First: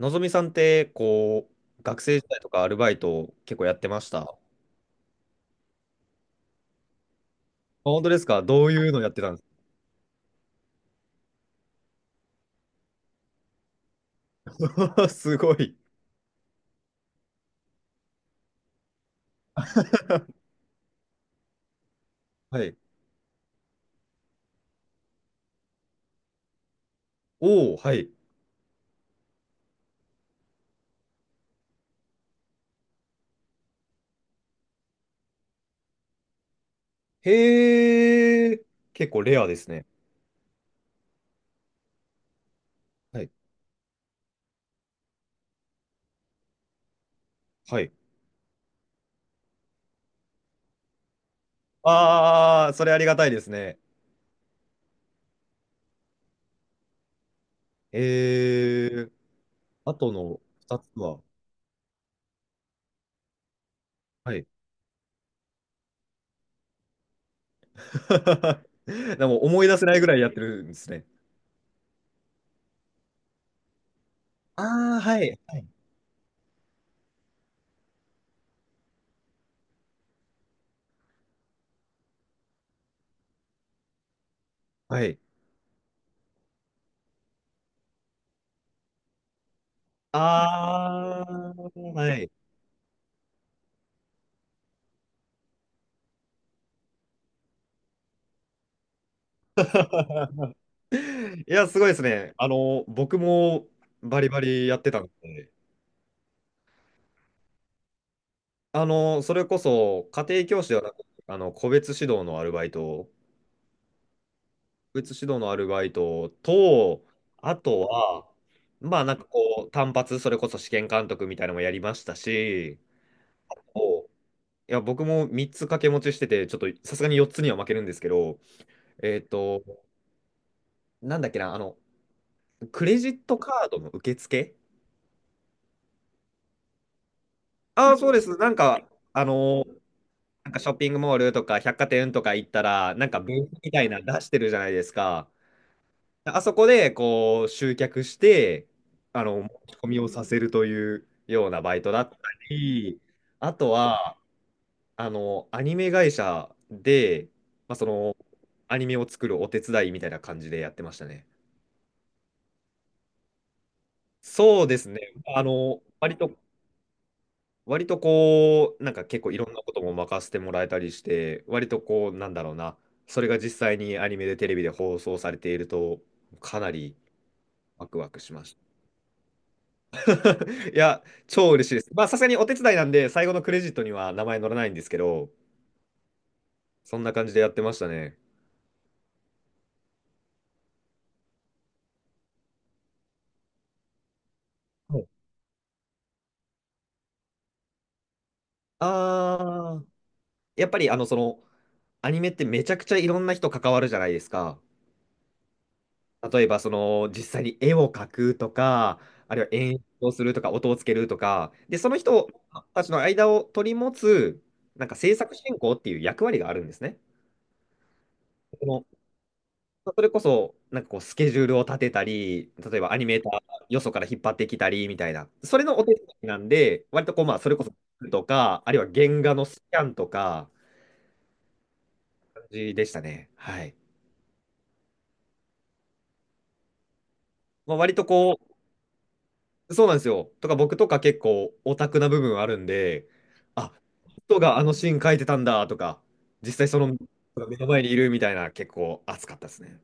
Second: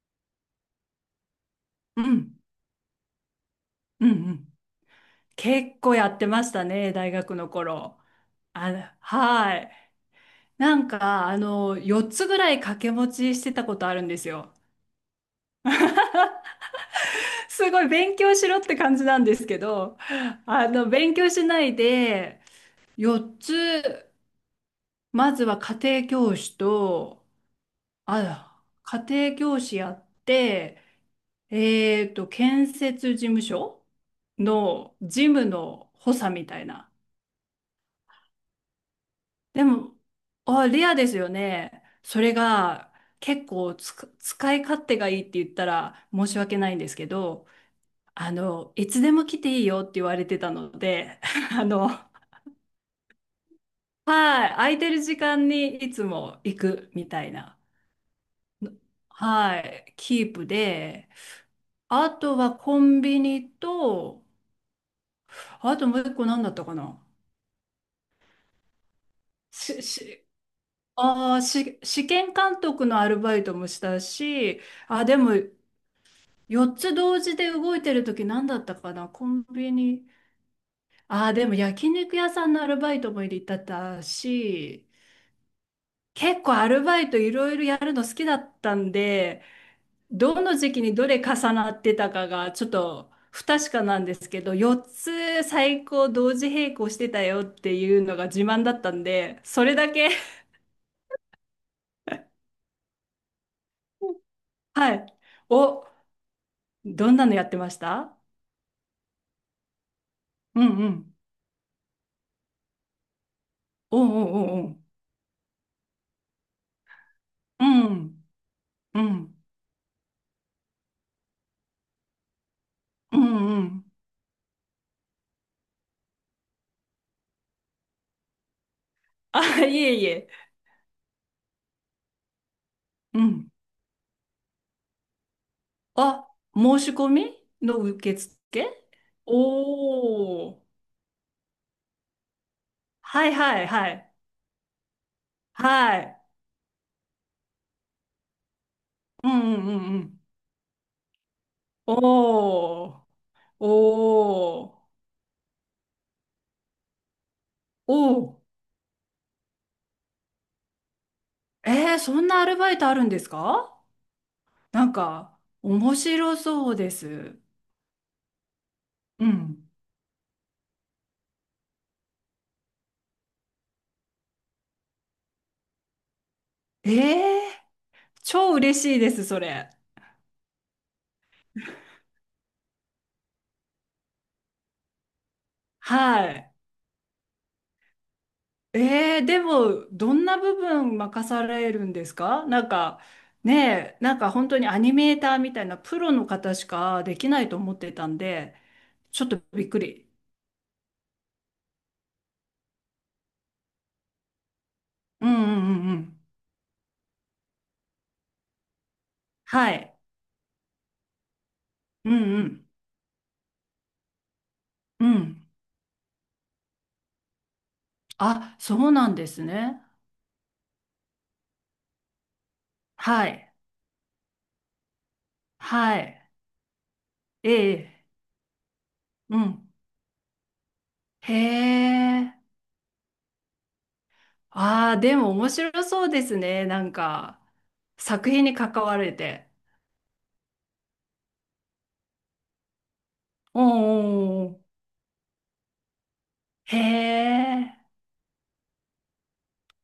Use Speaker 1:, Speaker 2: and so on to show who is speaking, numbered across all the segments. Speaker 1: のぞみさんって、学
Speaker 2: う
Speaker 1: 生時
Speaker 2: ん、
Speaker 1: 代とかアルバイト結構やってま
Speaker 2: う
Speaker 1: し
Speaker 2: ん、
Speaker 1: た。
Speaker 2: う
Speaker 1: あ、
Speaker 2: ん。結構やってましたね、大学の頃。
Speaker 1: 本当ですか？どういう
Speaker 2: あ、
Speaker 1: のやってたんで
Speaker 2: はい。なんか、4つぐらい掛け持ちしてたことあるんですよ。
Speaker 1: すか？ すごい。
Speaker 2: すごい勉強しろって感じなんですけど、勉強しないで、
Speaker 1: はい。
Speaker 2: 4つ、まずは家庭教師と、
Speaker 1: おお、はい。
Speaker 2: あ、家庭教師やって、建設事務所の事務の補佐みたいな。
Speaker 1: へえ、結構レアで
Speaker 2: で
Speaker 1: すね。
Speaker 2: も、あ、レアですよね。それが
Speaker 1: はい。
Speaker 2: 結構つく使い勝手がいいって言ったら申し訳ないんですけど、
Speaker 1: はい。
Speaker 2: いつでも来ていいよって言われてたので、あの、
Speaker 1: ああ、それありがたいですね。
Speaker 2: はい、空いてる時間にいつも行くみたいな、
Speaker 1: ええ、
Speaker 2: はい、
Speaker 1: あと
Speaker 2: キー
Speaker 1: の
Speaker 2: プ
Speaker 1: 2つ
Speaker 2: で、
Speaker 1: は？
Speaker 2: あとはコンビニと、
Speaker 1: はい。
Speaker 2: あともう一個何だったかな。
Speaker 1: でも思い出
Speaker 2: し、
Speaker 1: せないぐらい
Speaker 2: し、
Speaker 1: やってるんですね。
Speaker 2: あーし、試験監督のアルバイトもしたし、
Speaker 1: ああ、
Speaker 2: あ、で
Speaker 1: は
Speaker 2: も、
Speaker 1: い。
Speaker 2: 4つ同時で動いてる時何だったかな、コンビニ。ああ、でも焼肉屋さんのアルバイトも入れてたし、
Speaker 1: はい。
Speaker 2: 結構アルバイトいろいろやるの好きだったんで、どの時期にどれ
Speaker 1: あ
Speaker 2: 重
Speaker 1: あ、
Speaker 2: なってた
Speaker 1: は
Speaker 2: か
Speaker 1: い。
Speaker 2: がちょっと不確かなんですけど、4つ最高同時並行してたよっていうのが自慢だったんで、それだけ。
Speaker 1: いや、すごいですね。あの、僕もバリバリやって
Speaker 2: は
Speaker 1: た
Speaker 2: い。
Speaker 1: んで、
Speaker 2: お、どんなのやってました？
Speaker 1: あの、それこそ家庭
Speaker 2: う
Speaker 1: 教師で
Speaker 2: ん
Speaker 1: は
Speaker 2: う
Speaker 1: なく、
Speaker 2: ん。
Speaker 1: あの、個別指導のアルバイト、
Speaker 2: おうおうおうおう。
Speaker 1: 個別指導のアルバイトと、あ
Speaker 2: う
Speaker 1: と
Speaker 2: ん。
Speaker 1: は、ま
Speaker 2: う
Speaker 1: あ
Speaker 2: ん。
Speaker 1: こう、単発、それこそ試験監督みたいなのもやりましたし、
Speaker 2: うんうん。
Speaker 1: おいや、僕も3つ掛け持ちしてて、ちょっとさすがに4つには負けるんですけど、えっと、
Speaker 2: あ、いえいえ。
Speaker 1: なんだっけな、あの、クレジ
Speaker 2: う
Speaker 1: ット
Speaker 2: ん。
Speaker 1: カードの受付、
Speaker 2: あ、申し込みの
Speaker 1: ああー、そう
Speaker 2: 受
Speaker 1: です。
Speaker 2: 付。
Speaker 1: あの、
Speaker 2: おー。
Speaker 1: ショッピングモールとか百貨店とか行ったら、なんか
Speaker 2: は
Speaker 1: ブ
Speaker 2: い
Speaker 1: ース
Speaker 2: はい
Speaker 1: みたい
Speaker 2: は
Speaker 1: なの
Speaker 2: い。
Speaker 1: 出してるじゃないですか。
Speaker 2: はい。
Speaker 1: あそこでこう集客して、あ
Speaker 2: う
Speaker 1: の、
Speaker 2: ん
Speaker 1: 持
Speaker 2: うんう
Speaker 1: ち込
Speaker 2: んう
Speaker 1: みを
Speaker 2: ん。
Speaker 1: させるというようなバイトだった
Speaker 2: お
Speaker 1: り、
Speaker 2: ー。
Speaker 1: あとは、
Speaker 2: おー。
Speaker 1: あの、アニメ会社で、まあ、その、
Speaker 2: おお。
Speaker 1: アニメを作るお手伝いみたいな感じでやってましたね。
Speaker 2: えー、そんなアルバイトあるんですか？
Speaker 1: そうで
Speaker 2: な
Speaker 1: す
Speaker 2: ん
Speaker 1: ね。
Speaker 2: か、
Speaker 1: あの、
Speaker 2: 面白そうです。
Speaker 1: 割とこう、結
Speaker 2: う
Speaker 1: 構いろんな
Speaker 2: ん。
Speaker 1: ことも任せてもらえたりして、割とこう、なんだろうな、それが実際にアニメでテレビで放送されていると、かな
Speaker 2: え
Speaker 1: り
Speaker 2: ー、
Speaker 1: ワクワクしま
Speaker 2: 超
Speaker 1: し
Speaker 2: 嬉しいです、それ。
Speaker 1: た。いや、超嬉しいです。まあ、さすがにお手伝いなんで、最後のクレジットには名前載らないんですけど、
Speaker 2: はい。
Speaker 1: そんな感じでやってましたね。
Speaker 2: えー、でも、どんな部分任されるんですか？なんか、ねえ、なんか本当にアニ
Speaker 1: はい、
Speaker 2: メーターみたいなプロの方しかできないと思ってたんで、ちょっとびっく
Speaker 1: あー、
Speaker 2: り。
Speaker 1: やっぱりあの、その、アニメってめちゃくちゃいろんな人関わるじゃないですか。
Speaker 2: うんうんうんうん。
Speaker 1: 例えば、その、実際に絵を描くとか、あるいは
Speaker 2: は
Speaker 1: 演
Speaker 2: い。
Speaker 1: 出をするとか、音をつけるとか、で、その
Speaker 2: う
Speaker 1: 人
Speaker 2: んうん
Speaker 1: たちの間を取り持つ、なんか
Speaker 2: う
Speaker 1: 制作
Speaker 2: ん。
Speaker 1: 進行っていう役割があるんですね。
Speaker 2: あ、
Speaker 1: そ
Speaker 2: そ
Speaker 1: の
Speaker 2: うなんですね。
Speaker 1: それこそ、こう、スケジュールを立てたり、例えばアニメー
Speaker 2: は
Speaker 1: ター
Speaker 2: い。
Speaker 1: よそから引っ張ってきたりみたいな、それのお手
Speaker 2: は
Speaker 1: 伝
Speaker 2: い。
Speaker 1: いなんで、割とこう、まあ、そ
Speaker 2: え
Speaker 1: れこそ、
Speaker 2: え。
Speaker 1: とか、あるいは原画
Speaker 2: う
Speaker 1: のス
Speaker 2: ん。
Speaker 1: キャンとか、
Speaker 2: へ
Speaker 1: 感
Speaker 2: え。
Speaker 1: じでしたね。はい。
Speaker 2: ああ、でも面白そうですね。なんか、
Speaker 1: まあ、割と
Speaker 2: 作
Speaker 1: こ
Speaker 2: 品
Speaker 1: う、
Speaker 2: に関われて。
Speaker 1: そうなんですよ。とか僕とか結構オタクな部分あるんで、
Speaker 2: おー
Speaker 1: あ、人
Speaker 2: おー
Speaker 1: があ
Speaker 2: お
Speaker 1: のシーン書いてたんだとか、実際
Speaker 2: ー。へ
Speaker 1: その目の前
Speaker 2: え。
Speaker 1: にいるみたいな結構熱かったですね。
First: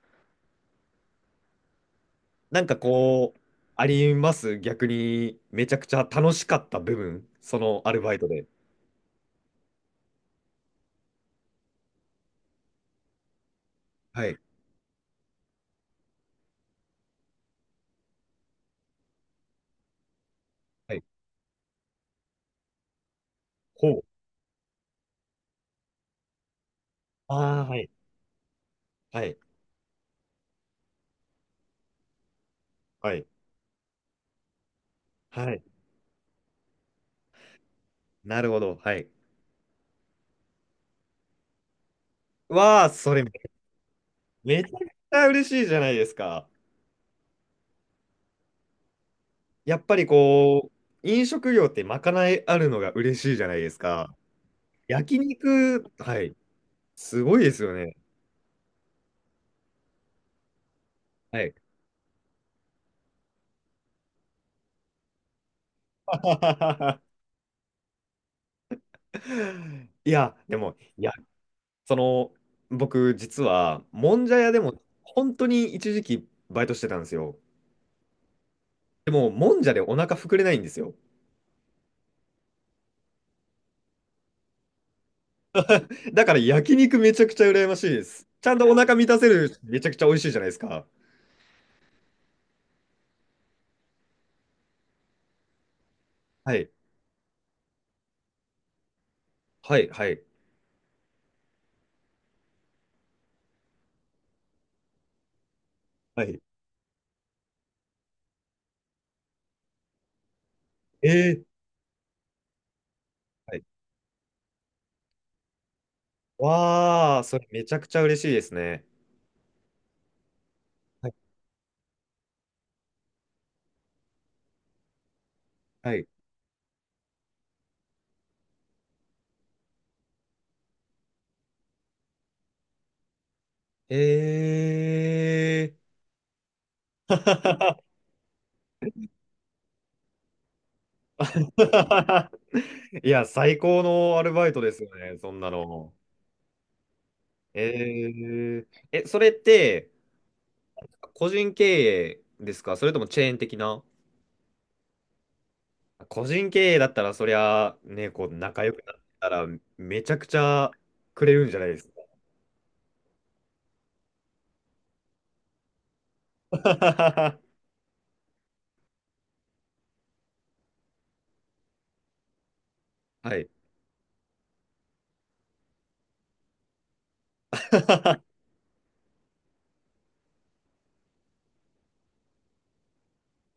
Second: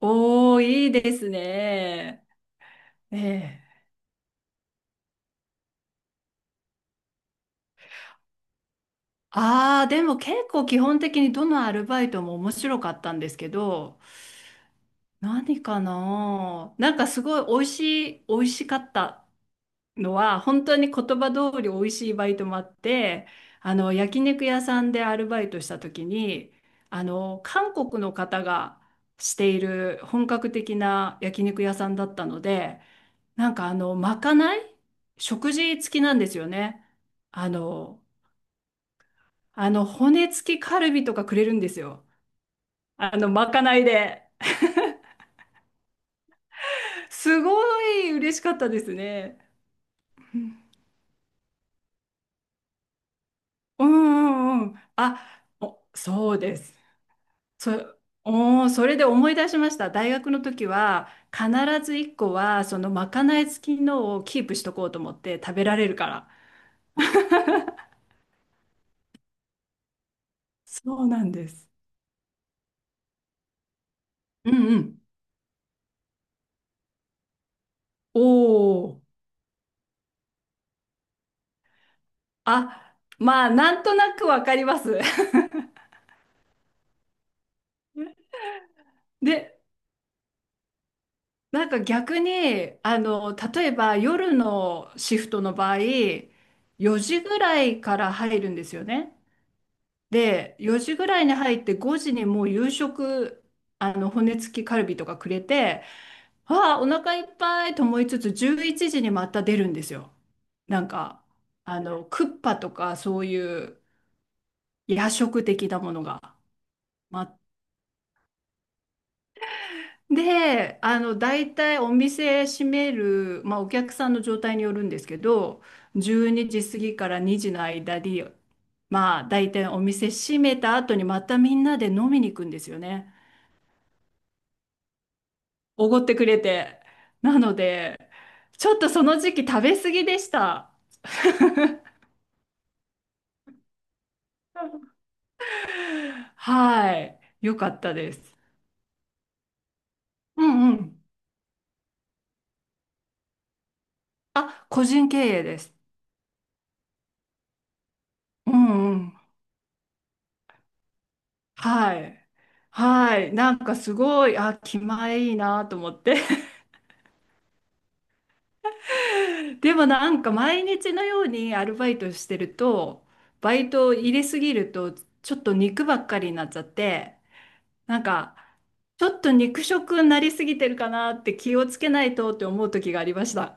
Speaker 2: おー、いいですね。え
Speaker 1: こう、
Speaker 2: え。
Speaker 1: あります、逆にめちゃくちゃ楽しかった部分、そのアルバイトで。
Speaker 2: ああ、でも結構基本的にどのアルバイトも面白かったんですけど、
Speaker 1: はい。
Speaker 2: 何かななんかすごい美味しい、美味しかったのは、本当に
Speaker 1: は
Speaker 2: 言
Speaker 1: い。
Speaker 2: 葉通り美味しいバイトもあって、
Speaker 1: ほう。
Speaker 2: 焼肉屋さんでアルバイトした時に、
Speaker 1: ああ、
Speaker 2: 韓
Speaker 1: はい。
Speaker 2: 国の方が
Speaker 1: は
Speaker 2: し
Speaker 1: い。
Speaker 2: ている本格的な焼肉屋さんだったので、
Speaker 1: はい。
Speaker 2: なんかまかない
Speaker 1: は
Speaker 2: 食
Speaker 1: い。
Speaker 2: 事付きなんですよね。あの、
Speaker 1: なるほど。はい。
Speaker 2: 骨付きカルビとかくれるんですよ。
Speaker 1: わあ、それ
Speaker 2: まかないで。
Speaker 1: めちゃくちゃ嬉しいじゃないですか。
Speaker 2: すごい嬉しかったですね。
Speaker 1: やっぱりこう、飲食業ってまかないあるのが嬉しいじゃないです
Speaker 2: う
Speaker 1: か。
Speaker 2: んうんうん。
Speaker 1: 焼
Speaker 2: あ、
Speaker 1: 肉、
Speaker 2: お、
Speaker 1: は
Speaker 2: そ
Speaker 1: い、
Speaker 2: うです。
Speaker 1: すごいですよね。
Speaker 2: そ、おー、それで思い出しました。大学の時は
Speaker 1: は
Speaker 2: 必
Speaker 1: い。
Speaker 2: ず一個はそのまかない付きのをキープしとこうと思って食べられるから。
Speaker 1: いや、でも、
Speaker 2: そ
Speaker 1: い
Speaker 2: う
Speaker 1: や、
Speaker 2: なんです。
Speaker 1: その、僕、実は、もんじゃ
Speaker 2: う
Speaker 1: 屋で
Speaker 2: んう
Speaker 1: も、
Speaker 2: ん。
Speaker 1: 本当に一時期、バイトしてたんですよ。
Speaker 2: おお。
Speaker 1: でも、もんじゃでお腹膨れないんですよ。
Speaker 2: あ、まあ、なんとなくわかります。
Speaker 1: だから、焼肉めちゃくちゃ羨ましいです。ちゃんとお腹満たせる、
Speaker 2: で、
Speaker 1: めちゃくちゃ美味しいじゃないですか。
Speaker 2: なんか逆に、例えば夜のシフトの場合、
Speaker 1: はい、
Speaker 2: 4時ぐらいから入るんですよね。
Speaker 1: はい、はい、
Speaker 2: で、4時ぐらいに入って5時にもう夕食、骨付きカルビとかくれて、
Speaker 1: はい。
Speaker 2: わあ、お腹いっぱいと思いつつ、11時にまた出るんですよ。なん
Speaker 1: え
Speaker 2: か、
Speaker 1: ー、
Speaker 2: クッパとかそうい
Speaker 1: はい。
Speaker 2: う夜食的なものが。
Speaker 1: わあ、それめちゃくちゃ嬉しいですね。
Speaker 2: で、
Speaker 1: はい、
Speaker 2: 大体お店閉める、まあ、お客さんの状態によるんですけど、
Speaker 1: はい。
Speaker 2: 12時過ぎから2時の間に、まあ、大体お店閉めた後にまたみんなで飲みに行くんですよね。
Speaker 1: え
Speaker 2: おごってくれて。なの
Speaker 1: ー。
Speaker 2: で、ちょっとその時期食べ過ぎでした。
Speaker 1: いや、最高のアルバイトですよね、そんなの。
Speaker 2: はい。よ
Speaker 1: え
Speaker 2: かったです。
Speaker 1: ー、え、それって、
Speaker 2: うんうん。
Speaker 1: 個人経営ですか？それともチェーン的な？
Speaker 2: あ、個人経営です。
Speaker 1: 個人経営だったら、そりゃ、ね、こう、
Speaker 2: う
Speaker 1: 仲良く
Speaker 2: ん
Speaker 1: な
Speaker 2: う
Speaker 1: っ
Speaker 2: ん。
Speaker 1: たら、めちゃくちゃくれるんじゃないです
Speaker 2: は
Speaker 1: か？
Speaker 2: い。はい。なんかすごい、あ、気前いいなと思って。でもなんか毎日のようにアルバイトしてると、
Speaker 1: はい。
Speaker 2: バイトを入れすぎると、ちょっと肉ばっかりになっちゃって、なんか、ちょっと肉食になりすぎてるかなって気をつけないとって思う時がありました。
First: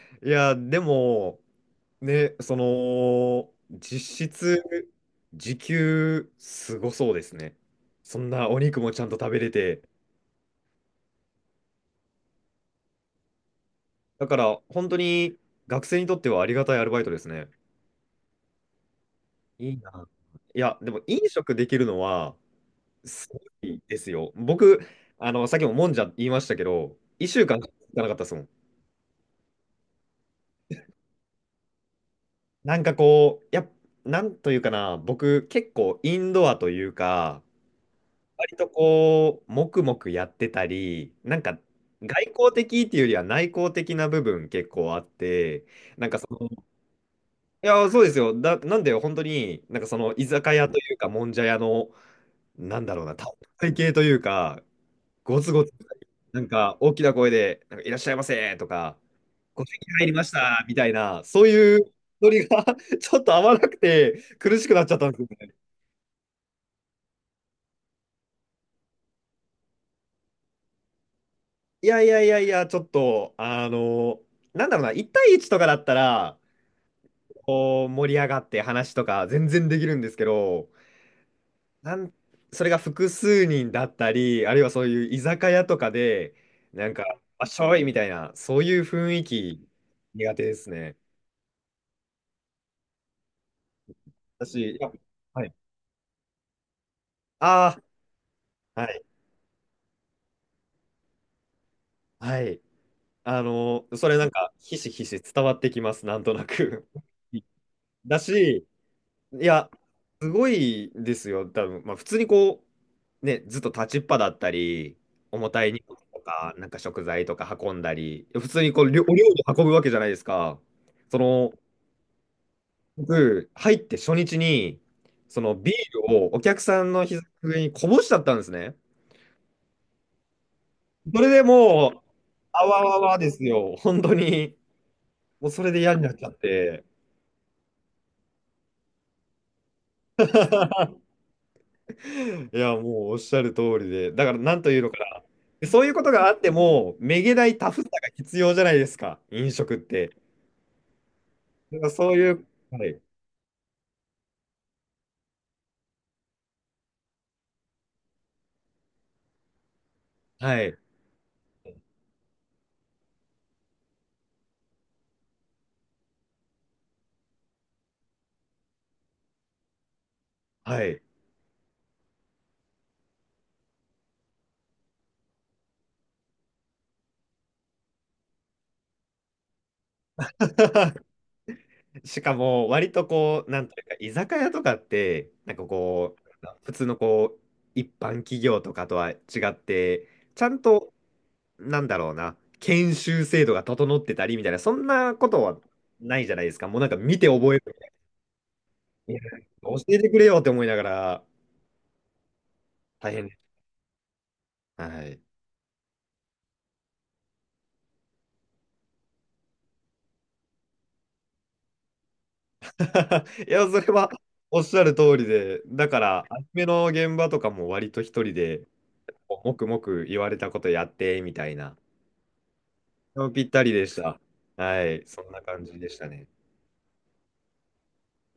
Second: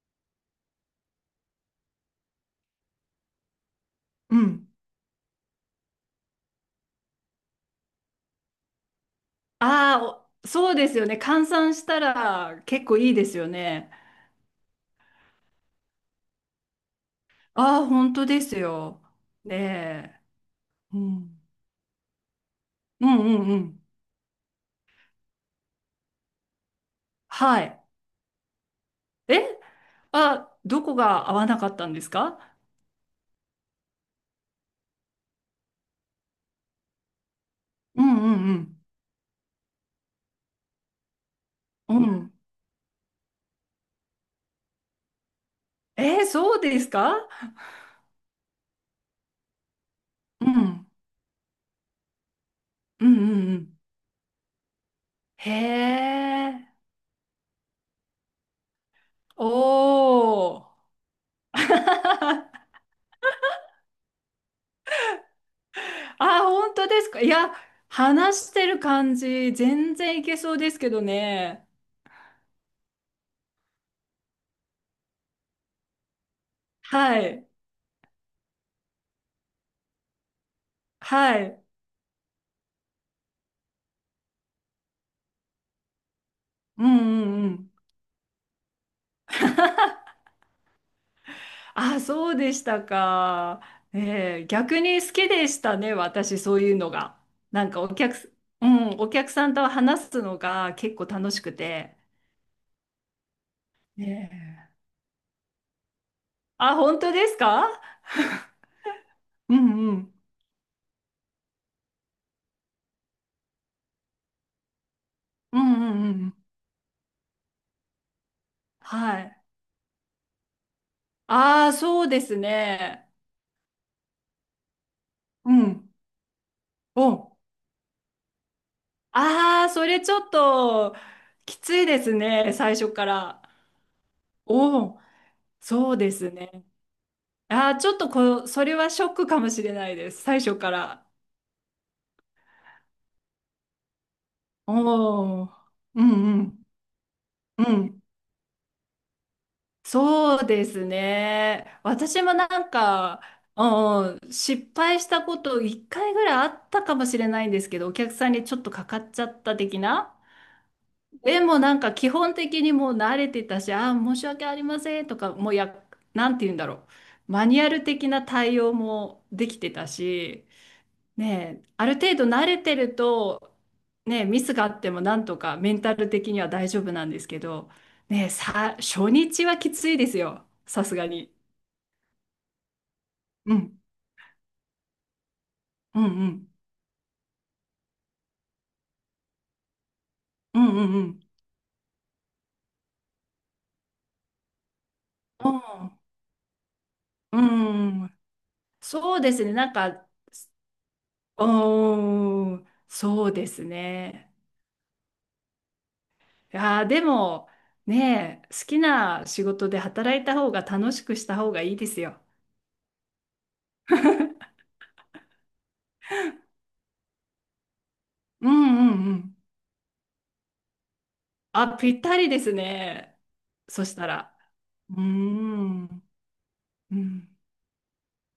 Speaker 1: いや、でも、ね、その、実
Speaker 2: う
Speaker 1: 質、
Speaker 2: ん。
Speaker 1: 時給、すごそうですね。そんなお肉もちゃんと食べれて、
Speaker 2: ああ、お、そうですよね。換算したら結構いいですよね。
Speaker 1: だから、本当に学生にとってはありがたいアルバイトですね。
Speaker 2: ああ、本当ですよ。ね
Speaker 1: いいな。
Speaker 2: え。
Speaker 1: いや、で
Speaker 2: う
Speaker 1: も飲
Speaker 2: ん。
Speaker 1: 食できるのは、
Speaker 2: うん
Speaker 1: す
Speaker 2: うんう
Speaker 1: ごい
Speaker 2: ん。
Speaker 1: ですよ。僕、あの、さっきももんじゃ言いましたけど、1週
Speaker 2: は
Speaker 1: 間行
Speaker 2: い。
Speaker 1: かなかったですもん。
Speaker 2: え、あ、どこが合わなかったんですか？
Speaker 1: こう、なんというかな、僕、結構インドアというか、
Speaker 2: うんう
Speaker 1: 割と
Speaker 2: ん
Speaker 1: こう、黙々やってたり、なんか、
Speaker 2: うん。う
Speaker 1: 外
Speaker 2: ん、
Speaker 1: 交的っていうよりは内向的な部分結構あって、
Speaker 2: えー、
Speaker 1: その
Speaker 2: そ
Speaker 1: い
Speaker 2: うですか？
Speaker 1: そうですよ。だ、なんで、本当に、なんかその居
Speaker 2: う
Speaker 1: 酒屋と
Speaker 2: ん。
Speaker 1: いうか、もんじゃ屋の、なんだろ
Speaker 2: う
Speaker 1: うな、
Speaker 2: んうんう
Speaker 1: 体
Speaker 2: ん。
Speaker 1: 系というか、ゴ
Speaker 2: へ
Speaker 1: ツゴツ、なん
Speaker 2: え。
Speaker 1: か大きな声で、なんかいらっしゃいませとか、ご席入りまし
Speaker 2: おー。
Speaker 1: たみたいな、そう いうノリ
Speaker 2: あ、
Speaker 1: が ちょっと合わなくて、苦しくなっちゃったんですよね。
Speaker 2: 本当ですか？いや、話してる感じ、全然いけそうですけどね。
Speaker 1: いやいやいやいや、ちょっと、あの、なんだろうな、1対1とかだったら、
Speaker 2: はい。
Speaker 1: こう盛り上がって話とか全然できるんですけど、
Speaker 2: はい。
Speaker 1: なんそれが複数人だったり、あるいはそういう居酒屋とかで、
Speaker 2: う
Speaker 1: なん
Speaker 2: ん
Speaker 1: か、
Speaker 2: う
Speaker 1: あ
Speaker 2: ん
Speaker 1: っ
Speaker 2: う
Speaker 1: し
Speaker 2: ん。
Speaker 1: ょいみたいな、そういう雰囲気 苦手ですね。
Speaker 2: あ、そうでしたか。ねえー、
Speaker 1: 私、い
Speaker 2: 逆
Speaker 1: や、
Speaker 2: に好き
Speaker 1: は
Speaker 2: で
Speaker 1: い。
Speaker 2: したね、私、そういうのが。なん
Speaker 1: あ
Speaker 2: かお客す、う
Speaker 1: あ、
Speaker 2: ん、
Speaker 1: はい。
Speaker 2: お客さんと話すのが結構楽しくて。
Speaker 1: はい。あの、それな
Speaker 2: ね
Speaker 1: んか、
Speaker 2: え、
Speaker 1: ひしひし伝わってきます、なんとな
Speaker 2: あ、
Speaker 1: く。
Speaker 2: 本当です か？
Speaker 1: だし、い
Speaker 2: う
Speaker 1: や、
Speaker 2: んうん。
Speaker 1: すごいですよ、多分。まあ、普通にこう、ね、ずっと立ちっぱだったり、重
Speaker 2: う
Speaker 1: た
Speaker 2: ん
Speaker 1: い荷
Speaker 2: う
Speaker 1: 物
Speaker 2: んう
Speaker 1: と
Speaker 2: ん。
Speaker 1: か、なんか食材とか運んだり、普通にこう、りょお料
Speaker 2: はい。
Speaker 1: 理運ぶわけじゃないですか。その、
Speaker 2: ああ、そうですね。
Speaker 1: 僕、入って初日に、そ
Speaker 2: う
Speaker 1: のビー
Speaker 2: ん。
Speaker 1: ルをお客さんの膝
Speaker 2: お、
Speaker 1: の上にこぼしちゃったんですね。
Speaker 2: ああ、それちょっと
Speaker 1: それで
Speaker 2: きつい
Speaker 1: もう、
Speaker 2: ですね、
Speaker 1: あ
Speaker 2: 最
Speaker 1: わ
Speaker 2: 初
Speaker 1: わ
Speaker 2: か
Speaker 1: わで
Speaker 2: ら。
Speaker 1: すよ、本当に。
Speaker 2: おお、
Speaker 1: もうそれで
Speaker 2: そ
Speaker 1: 嫌
Speaker 2: う
Speaker 1: に
Speaker 2: で
Speaker 1: なっちゃ
Speaker 2: す
Speaker 1: っ
Speaker 2: ね。
Speaker 1: て。
Speaker 2: ああ、ちょっとこう、それはショックかもしれないです、最初か ら。
Speaker 1: いや、もうおっしゃる通りで、だからなんというのか
Speaker 2: おー。
Speaker 1: な、そういうこ
Speaker 2: う
Speaker 1: とがあ
Speaker 2: ん
Speaker 1: っ
Speaker 2: う
Speaker 1: て
Speaker 2: ん。
Speaker 1: も、めげない
Speaker 2: う
Speaker 1: タフさ
Speaker 2: ん。
Speaker 1: が必要じゃないですか、飲食って。
Speaker 2: そうです
Speaker 1: だ
Speaker 2: ね。
Speaker 1: からそう
Speaker 2: 私
Speaker 1: い
Speaker 2: も
Speaker 1: う、
Speaker 2: なん
Speaker 1: はい、
Speaker 2: か、うんうん、失敗したこと1回ぐらいあったかもしれないんですけど、お客さんにちょっとかかっちゃった的な。
Speaker 1: はい、
Speaker 2: でもなんか基本的にもう慣れてたし、ああ、申し訳ありませんとか、もうなんて言うんだろう。マニュアル的な対応もできてたし、
Speaker 1: はい。
Speaker 2: ねえ、ある程度慣れてると、ねえ、ミスがあってもなんとかメンタル的には大丈夫なんですけど、ねえ、初日はきついですよ。さすが に。
Speaker 1: しかも、割とこう、
Speaker 2: う
Speaker 1: なんと
Speaker 2: ん、
Speaker 1: いうか、居酒屋とかって、
Speaker 2: うん、う
Speaker 1: こ
Speaker 2: ん、
Speaker 1: う、普通のこう、一般企業とかとは違って、ちゃ
Speaker 2: う
Speaker 1: ん
Speaker 2: ん、う
Speaker 1: と、
Speaker 2: ん、うん。
Speaker 1: なんだろうな、研修制度が整ってたりみたいな、そんなことはないじゃないですか。もうなんか見て
Speaker 2: う
Speaker 1: 覚える。
Speaker 2: ん、うん、
Speaker 1: い
Speaker 2: そ
Speaker 1: や
Speaker 2: うですね。なん
Speaker 1: 教え
Speaker 2: か、
Speaker 1: てくれよって思いながら、
Speaker 2: うーん、
Speaker 1: 大
Speaker 2: そ
Speaker 1: 変。
Speaker 2: うですね。
Speaker 1: はい。
Speaker 2: いやーでも、ねえ、好きな仕事で働いた方が楽しくした方がいいですよ。
Speaker 1: いや、それはおっしゃる通りで、だから、アニメの現場とかも割と一人
Speaker 2: う
Speaker 1: で、
Speaker 2: んうんうん。
Speaker 1: もくもく言われたことやって、みたいな、
Speaker 2: あ、ぴったりですね。
Speaker 1: ぴったりで
Speaker 2: そし
Speaker 1: し
Speaker 2: た
Speaker 1: た。
Speaker 2: ら。
Speaker 1: は
Speaker 2: うー
Speaker 1: い、そんな感じでし
Speaker 2: ん。
Speaker 1: たね。
Speaker 2: うん